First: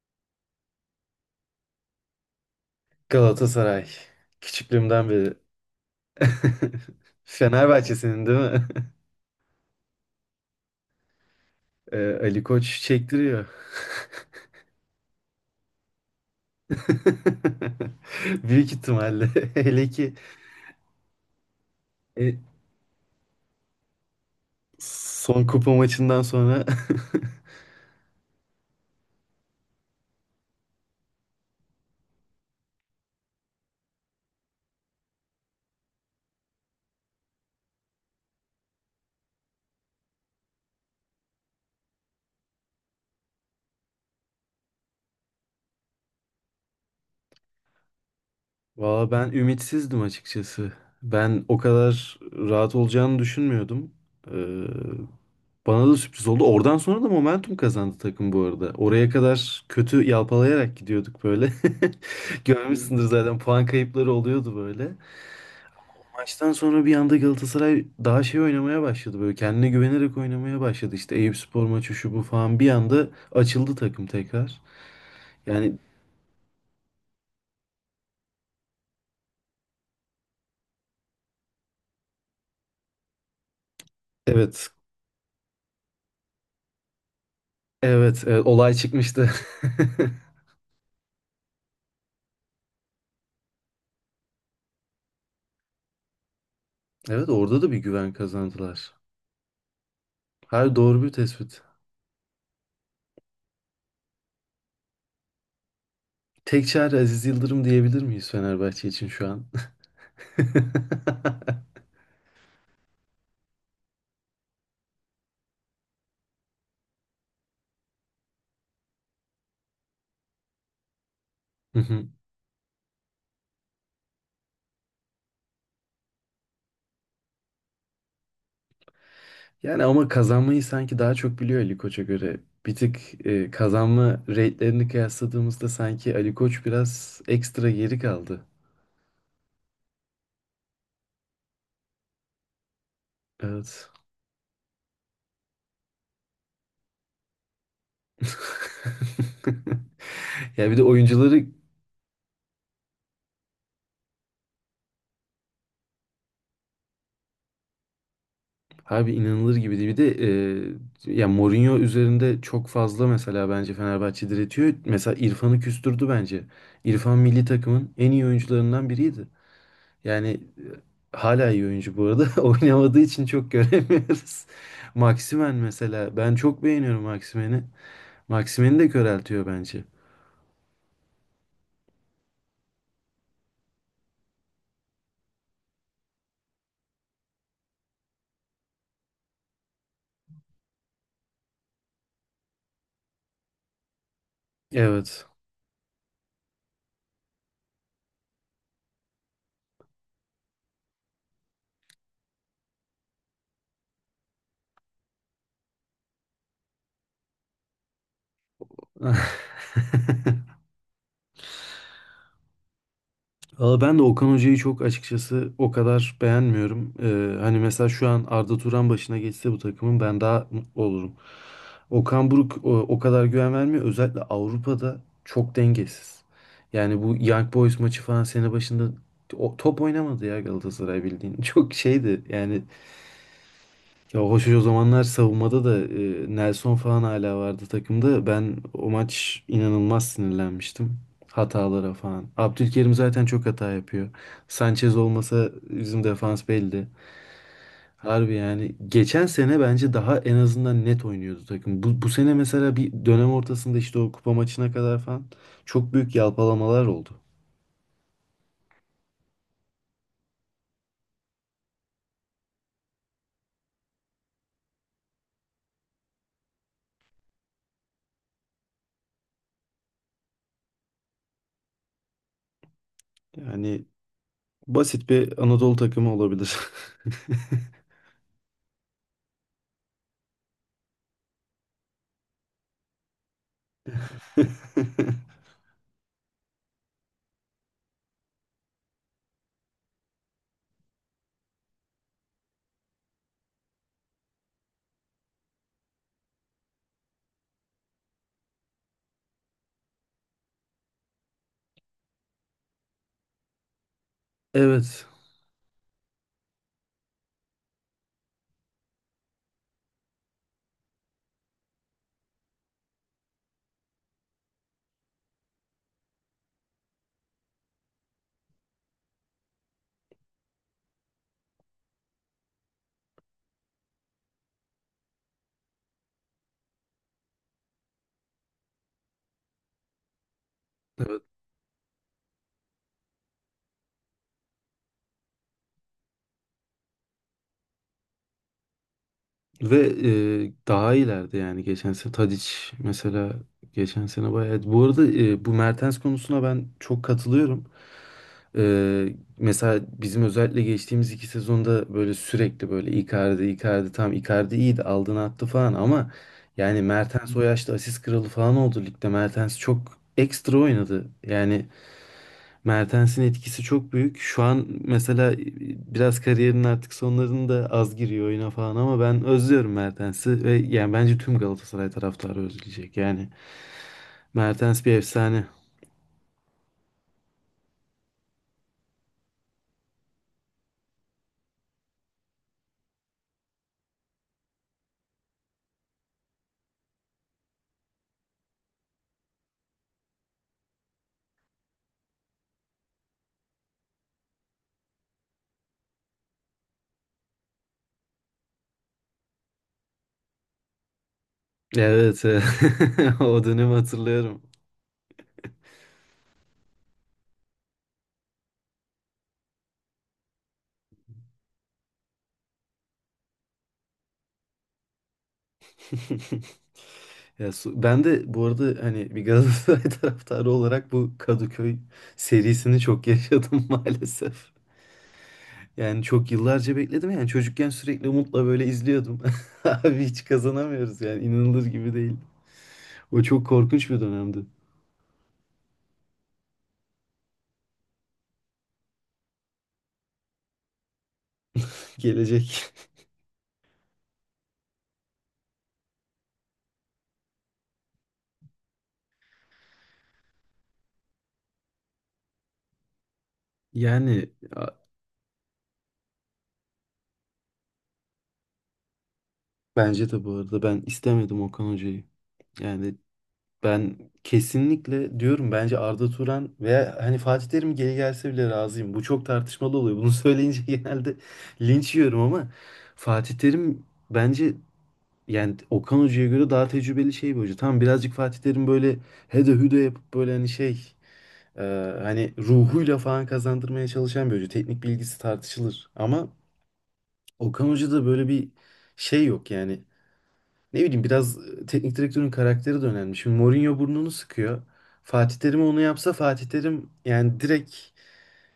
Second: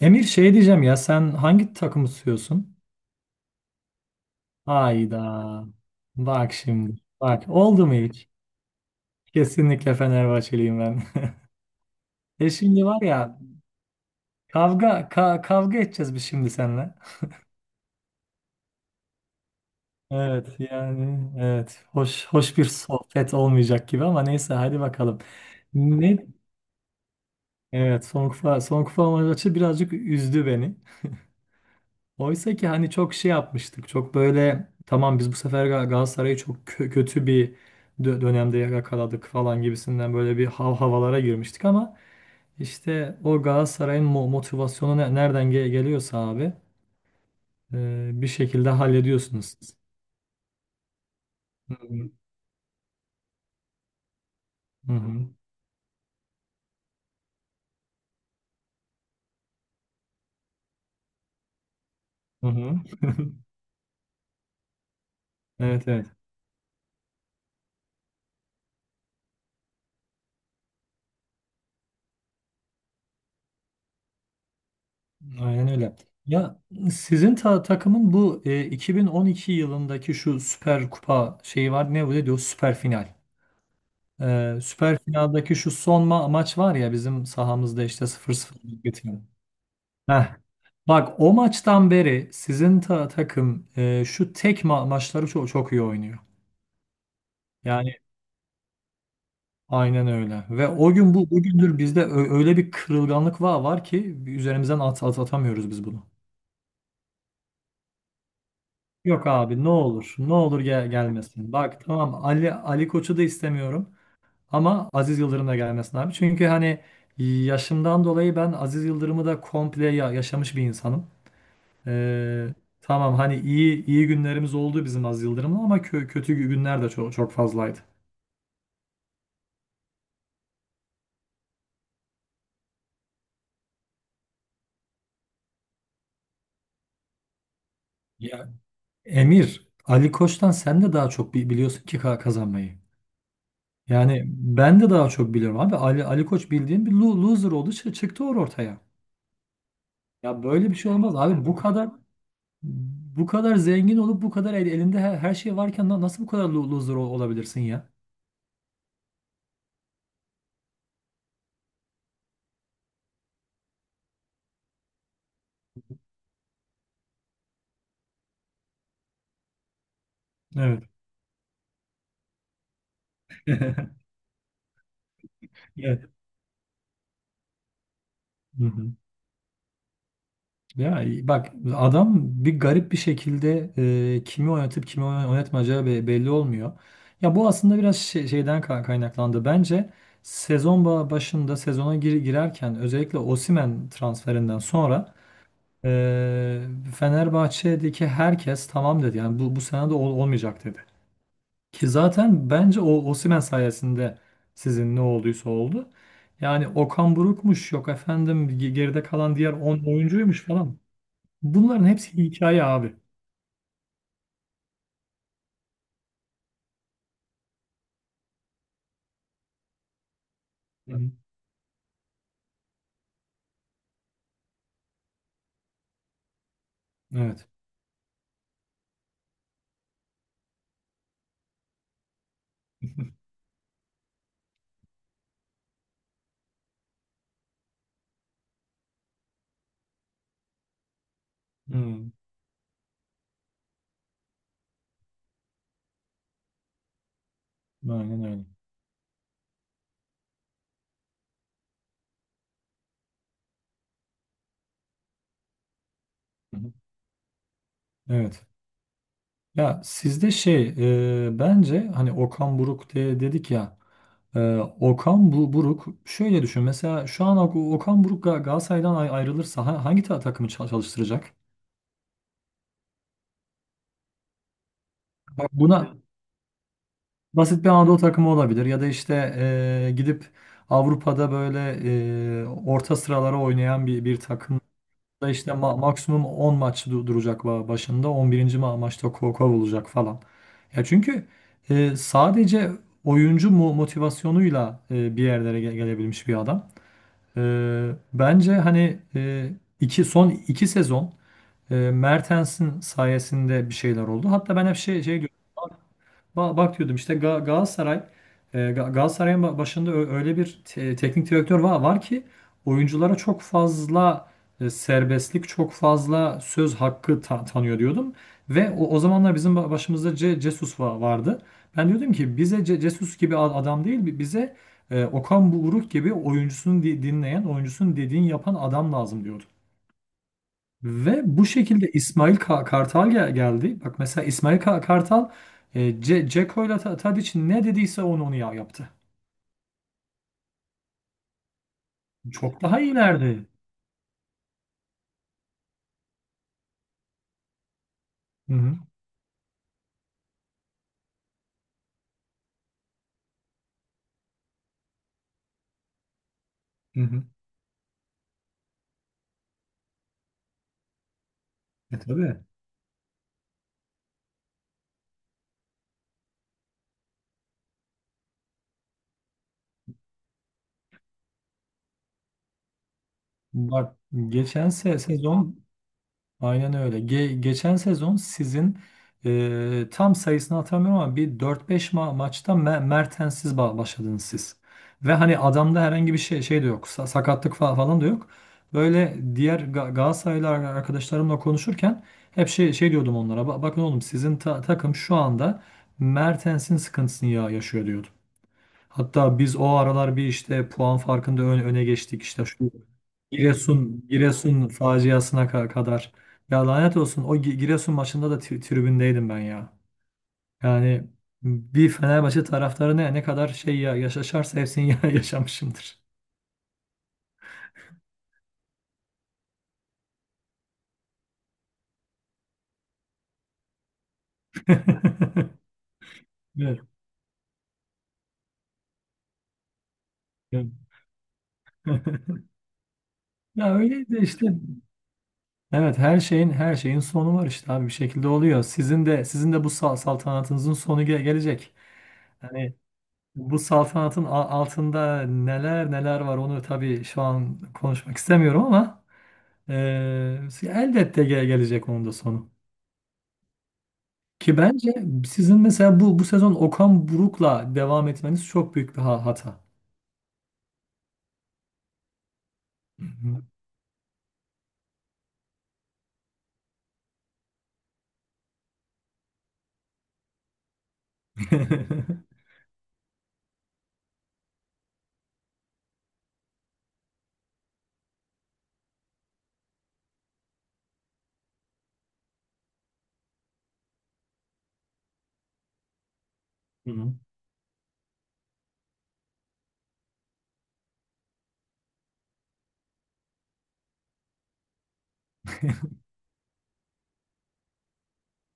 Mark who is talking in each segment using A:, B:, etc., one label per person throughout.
A: Emir şey diyeceğim ya sen hangi takımı tutuyorsun?
B: Galatasaray. Küçüklüğümden beri.
A: Hayda. Bak şimdi. Bak oldu mu
B: Fenerbahçe'sinin
A: hiç?
B: değil mi?
A: Kesinlikle Fenerbahçeliyim ben.
B: Ali
A: E
B: Koç
A: şimdi var ya
B: çektiriyor.
A: kavga edeceğiz biz şimdi seninle.
B: Büyük ihtimalle. Hele ki
A: Evet yani evet hoş
B: e,
A: hoş bir sohbet olmayacak gibi ama neyse hadi bakalım.
B: son kupa
A: Ne?
B: maçından sonra
A: Evet son kupa maçı birazcık üzdü beni. Oysa ki hani çok şey yapmıştık. Çok böyle tamam biz bu sefer Galatasaray'ı kötü bir dönemde yakaladık falan gibisinden böyle bir havalara girmiştik ama işte o Galatasaray'ın motivasyonu nereden geliyorsa abi bir şekilde
B: Valla ben
A: hallediyorsunuz siz.
B: ümitsizdim açıkçası. Ben o
A: Hı hı.
B: kadar rahat olacağını düşünmüyordum. Ee,
A: Hı hı.
B: Bana da sürpriz oldu. Oradan sonra da momentum kazandı takım bu arada. Oraya kadar kötü yalpalayarak gidiyorduk böyle.
A: Hı hı.
B: Görmüşsündür zaten puan kayıpları oluyordu böyle.
A: Evet, evet.
B: Maçtan sonra bir anda Galatasaray daha şey oynamaya başladı böyle. Kendine güvenerek oynamaya başladı. İşte Eyüpspor maçı şu bu falan bir anda açıldı takım tekrar.
A: Aynen
B: Yani
A: öyle. Ya sizin takımın bu 2012 yılındaki şu Süper Kupa şeyi var. Ne bu diyor? Süper final.
B: evet,
A: Süper finaldeki şu son maç var ya bizim sahamızda işte
B: evet,
A: 0-0
B: olay
A: biten.
B: çıkmıştı.
A: Heh. Bak o maçtan beri sizin takım şu tek maçları çok iyi oynuyor.
B: Evet orada da bir
A: Yani
B: güven kazandılar.
A: aynen öyle. Ve
B: Her
A: o
B: doğru bir
A: gün bu
B: tespit.
A: bugündür bizde öyle bir kırılganlık var ki üzerimizden at, at atamıyoruz biz bunu.
B: Tek çare Aziz Yıldırım diyebilir miyiz Fenerbahçe için
A: Yok
B: şu an?
A: abi ne olur gelmesin. Bak tamam Ali Koç'u da istemiyorum. Ama Aziz Yıldırım da gelmesin abi. Çünkü hani yaşımdan dolayı ben Aziz Yıldırım'ı da komple yaşamış bir insanım.
B: Hı hı.
A: Ee, tamam hani iyi günlerimiz oldu bizim Aziz Yıldırım'la ama kötü günler de çok fazlaydı.
B: Yani ama kazanmayı sanki daha çok biliyor Ali Koç'a göre. Bir tık kazanma rate'lerini kıyasladığımızda sanki Ali Koç biraz ekstra geri kaldı.
A: Ya Emir, Ali Koç'tan sen de daha çok biliyorsun ki kazanmayı.
B: Evet.
A: Yani ben de daha çok biliyorum abi. Ali Koç bildiğin bir loser oldu, çıktı ortaya. Ya
B: Ya
A: böyle bir
B: bir de
A: şey olmaz abi.
B: oyuncuları.
A: Bu kadar bu kadar zengin olup bu kadar elinde her şey varken nasıl bu kadar loser olabilirsin ya?
B: Abi inanılır gibi değil. Bir de ya Mourinho üzerinde çok fazla mesela bence Fenerbahçe diretiyor. Mesela İrfan'ı küstürdü bence. İrfan milli takımın en iyi oyuncularından biriydi. Yani
A: Evet.
B: hala iyi oyuncu bu arada. Oynamadığı için çok göremiyoruz. Maximen
A: Evet.
B: mesela. Ben çok beğeniyorum Maximen'i.
A: Hı
B: Maximen'i de
A: hı.
B: köreltiyor bence.
A: Ya bak adam bir garip bir şekilde kimi oynatıp kimi oynatmayacağı belli olmuyor. Ya bu aslında biraz şeyden kaynaklandı. Bence sezon başında sezona girerken özellikle Osimhen transferinden sonra
B: Evet.
A: e, Fenerbahçe'deki herkes tamam dedi. Yani bu sene de olmayacak dedi. Ki zaten bence o Osimhen sayesinde sizin ne olduysa oldu. Yani Okan Buruk'muş yok efendim geride kalan diğer 10 oyuncuymuş falan. Bunların hepsi hikaye abi.
B: Valla ben de Okan Hoca'yı çok açıkçası o kadar beğenmiyorum. Hani mesela şu an Arda Turan başına geçse bu takımın ben daha mutlu
A: Hı hı.
B: olurum. Okan Buruk o kadar güven vermiyor. Özellikle Avrupa'da çok dengesiz. Yani bu
A: Evet.
B: Young Boys maçı falan sene başında top oynamadı ya Galatasaray bildiğin. Çok şeydi yani ya hoş o zamanlar savunmada da Nelson falan hala vardı takımda. Ben o maç inanılmaz sinirlenmiştim. Hatalara
A: Hı.
B: falan. Abdülkerim zaten çok hata yapıyor. Sanchez olmasa bizim defans belli.
A: Aynen
B: Harbi
A: öyle.
B: yani geçen sene bence daha en azından net oynuyordu takım. Bu sene mesela bir dönem ortasında işte o kupa maçına kadar falan çok büyük
A: Hı hı.
B: yalpalamalar oldu.
A: Evet. Ya sizde bence hani Okan Buruk dedik ya Buruk şöyle düşün mesela şu an Okan Buruk Galatasaray'dan ayrılırsa hangi takımı çalıştıracak?
B: Yani basit bir
A: Bak
B: Anadolu
A: buna
B: takımı olabilir.
A: basit bir Anadolu takımı olabilir ya da işte gidip Avrupa'da böyle orta sıralara oynayan bir takım da işte maksimum 10 maç duracak başında 11. Maçta kovulacak falan. Ya çünkü sadece oyuncu mu motivasyonuyla bir yerlere gelebilmiş bir adam. E, Bence hani e, iki son iki sezon Mertens'in sayesinde bir şeyler oldu. Hatta ben hep şey
B: Evet,
A: şey diyorum. Bak diyordum işte Galatasaray Galatasaray'ın başında öyle bir teknik direktör var ki oyunculara çok fazla serbestlik, çok fazla söz hakkı tanıyor diyordum. Ve o zamanlar bizim başımızda Ce Jesus vardı. Ben diyordum ki bize Ce Jesus gibi adam değil, bize Okan Buruk gibi oyuncusunu dinleyen, oyuncusunun dediğini yapan adam lazım diyordum. Ve bu şekilde İsmail Kartal geldi. Bak mesela İsmail Kartal Ce Ceko ile Tadiç'in ne dediyse onu yaptı.
B: ve daha ileride yani geçen sene Tadic
A: Çok daha
B: mesela
A: iyilerdi.
B: geçen sene bayağı. Bu arada bu Mertens konusuna ben çok katılıyorum.
A: Hı hı.
B: E, mesela bizim özellikle geçtiğimiz iki sezonda böyle sürekli böyle Icardi, Icardi tam Icardi iyiydi aldığını attı falan ama yani
A: Hı hı.
B: Mertens o yaşta asist kralı falan oldu ligde. Mertens çok ekstra oynadı. Yani
A: E tabii.
B: Mertens'in etkisi çok büyük. Şu an mesela biraz kariyerinin artık sonlarında az giriyor oyuna falan ama ben özlüyorum Mertens'i ve yani bence tüm Galatasaray taraftarı özleyecek. Yani
A: Bak geçen
B: Mertens bir
A: se-
B: efsane.
A: sezon Aynen öyle. Geçen sezon sizin tam sayısını hatırlamıyorum ama bir dört beş maçta Mertens'siz başladınız siz. Ve hani adamda herhangi bir şey de yok. Sa- sakatlık falan da yok. Böyle diğer Ga Galatasaraylı arkadaşlarımla konuşurken hep şey diyordum onlara. "Ba- bakın oğlum sizin takım şu anda Mertens'in sıkıntısını yaşıyor" diyordum. Hatta biz o aralar bir işte puan farkında öne geçtik.
B: Evet, evet.
A: İşte şu
B: O dönemi hatırlıyorum.
A: Giresun faciasına kadar. Ya lanet olsun o Giresun maçında da tribündeydim ben ya. Yani bir Fenerbahçe taraftarı ne kadar şey yaşarsa hepsini yaşamışımdır.
B: Ya ben de bu arada hani bir Galatasaray taraftarı olarak bu Kadıköy serisini çok yaşadım maalesef. Yani çok yıllarca
A: Evet,
B: bekledim yani çocukken sürekli umutla böyle izliyordum. Abi hiç
A: evet.
B: kazanamıyoruz yani inanılır gibi değil. O çok
A: Ya
B: korkunç bir
A: öyleydi
B: dönemdi.
A: işte. Evet her şeyin sonu var işte abi bir şekilde oluyor. Sizin de bu saltanatınızın sonu gelecek.
B: Gelecek.
A: Yani bu saltanatın altında neler var onu tabii şu an konuşmak istemiyorum ama elbette gelecek onun da sonu.
B: Yani
A: Ki
B: a-
A: bence sizin mesela bu sezon Okan Buruk'la devam etmeniz çok büyük bir hata.
B: bence de bu arada ben istemedim Okan Hoca'yı. Yani
A: Hı hı.
B: ben kesinlikle diyorum bence Arda Turan veya hani Fatih Terim geri gelse bile razıyım. Bu çok tartışmalı oluyor. Bunu söyleyince genelde linç yiyorum ama Fatih Terim bence, yani Okan Hoca'ya göre daha tecrübeli şey bir hoca. Tamam birazcık Fatih Terim böyle hede hüde yapıp böyle hani şey e, hani ruhuyla falan kazandırmaya çalışan bir hoca. Teknik bilgisi tartışılır. Ama
A: Hı hı.
B: Okan Hoca'da böyle bir şey yok yani. Ne bileyim biraz teknik direktörün karakteri de önemli. Şimdi Mourinho burnunu sıkıyor. Fatih Terim onu yapsa Fatih Terim yani direkt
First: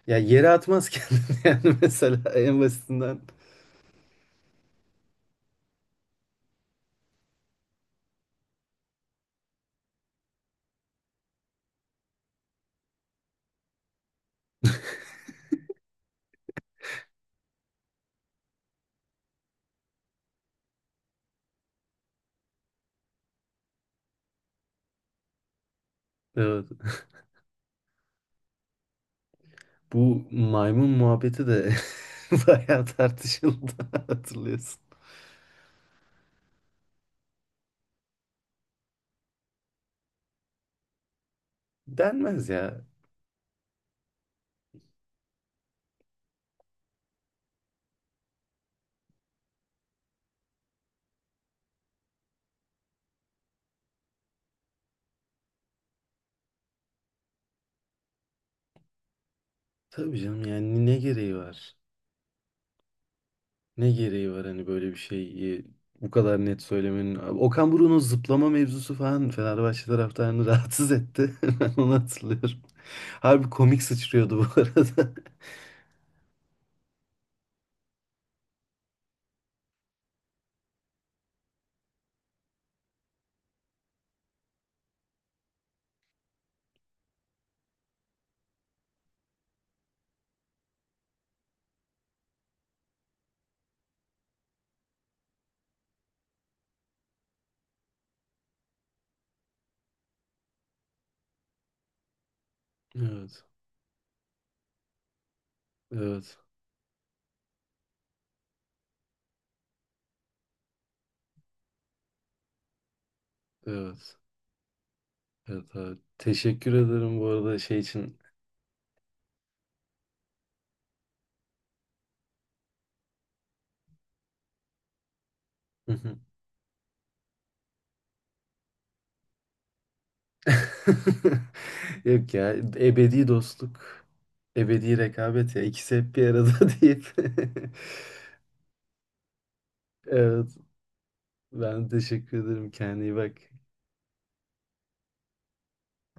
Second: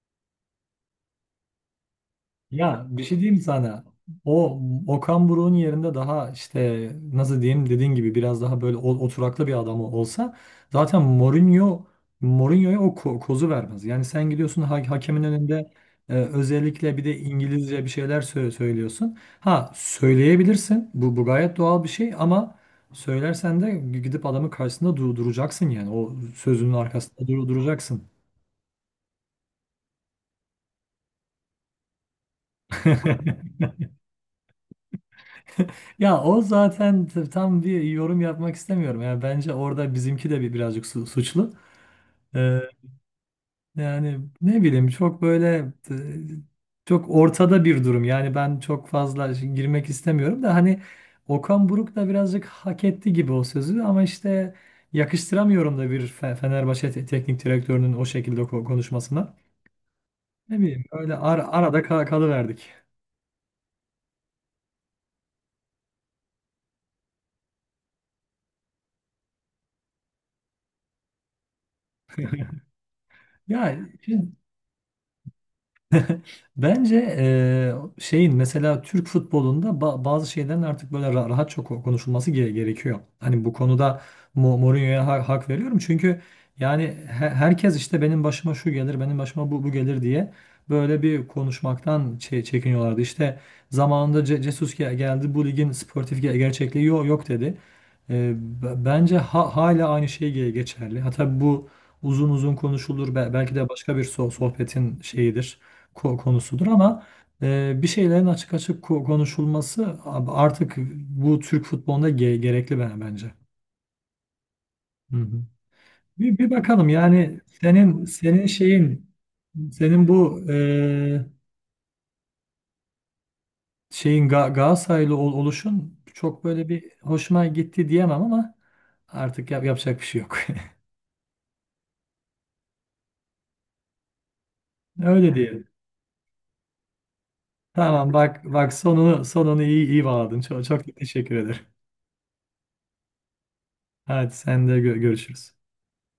B: ya yere atmaz kendini yani mesela en
A: Ya bir
B: basitinden.
A: şey diyeyim sana. O Okan Buruk'un yerinde daha işte nasıl diyeyim dediğin gibi biraz daha böyle oturaklı bir adam olsa zaten Mourinho'ya o kozu vermez. Yani sen gidiyorsun hakemin önünde özellikle bir de İngilizce bir şeyler söylüyorsun. Ha söyleyebilirsin. Bu gayet doğal bir şey ama söylersen de gidip adamın karşısında duracaksın yani. O
B: Evet.
A: sözünün arkasında duracaksın.
B: Bu maymun muhabbeti de bayağı tartışıldı hatırlıyorsun.
A: Ya o zaten tam bir yorum yapmak istemiyorum. Yani bence orada bizimki de birazcık suçlu.
B: Denmez
A: Ee,
B: ya.
A: Yani ne bileyim çok böyle t- çok ortada bir durum. Yani ben çok fazla girmek istemiyorum da hani Okan Buruk da birazcık hak etti gibi o sözü ama işte yakıştıramıyorum da bir Fenerbahçe teknik direktörünün o şekilde konuşmasına.
B: Tabii canım
A: Ne bileyim
B: yani ne
A: öyle
B: gereği var?
A: arada kalıverdik.
B: Ne gereği var hani böyle bir şeyi bu kadar net söylemenin. Okan Buruk'un o zıplama mevzusu falan Fenerbahçe taraftarını rahatsız etti. Ben onu hatırlıyorum. Harbi
A: Ya
B: komik sıçrıyordu bu arada.
A: bence şeyin mesela Türk futbolunda bazı şeylerin artık böyle rahatça konuşulması gerekiyor. Hani bu konuda Mourinho'ya hak veriyorum. Çünkü yani herkes işte benim başıma şu gelir, benim başıma bu gelir diye böyle bir konuşmaktan çekiniyorlardı. İşte zamanında Ce Jesus geldi bu ligin sportif gerçekliği yok dedi. Bence hala aynı şey geçerli. Ha tabii bu uzun konuşulur.
B: Evet.
A: Belki de başka bir sohbetin şeyidir
B: Evet.
A: konusudur ama bir şeylerin açık konuşulması artık bu Türk futbolunda gerekli bence.
B: Evet.
A: Hı hı.
B: Evet abi.
A: Bir
B: Teşekkür
A: bakalım
B: ederim bu
A: yani
B: arada şey için.
A: senin şeyin senin bu e, şeyin Ga Galatasaraylı oluşun çok böyle bir hoşuma gitti diyemem ama artık yapacak bir şey yok.
B: Yok ya, ebedi dostluk, ebedi
A: Öyle
B: rekabet ya
A: diyelim.
B: ikisi hep bir arada deyip.
A: Tamam bak sonunu iyi bağladın.
B: Evet,
A: Çok teşekkür ederim.
B: ben teşekkür ederim, kendine iyi bak.
A: Hadi sen de görüşürüz.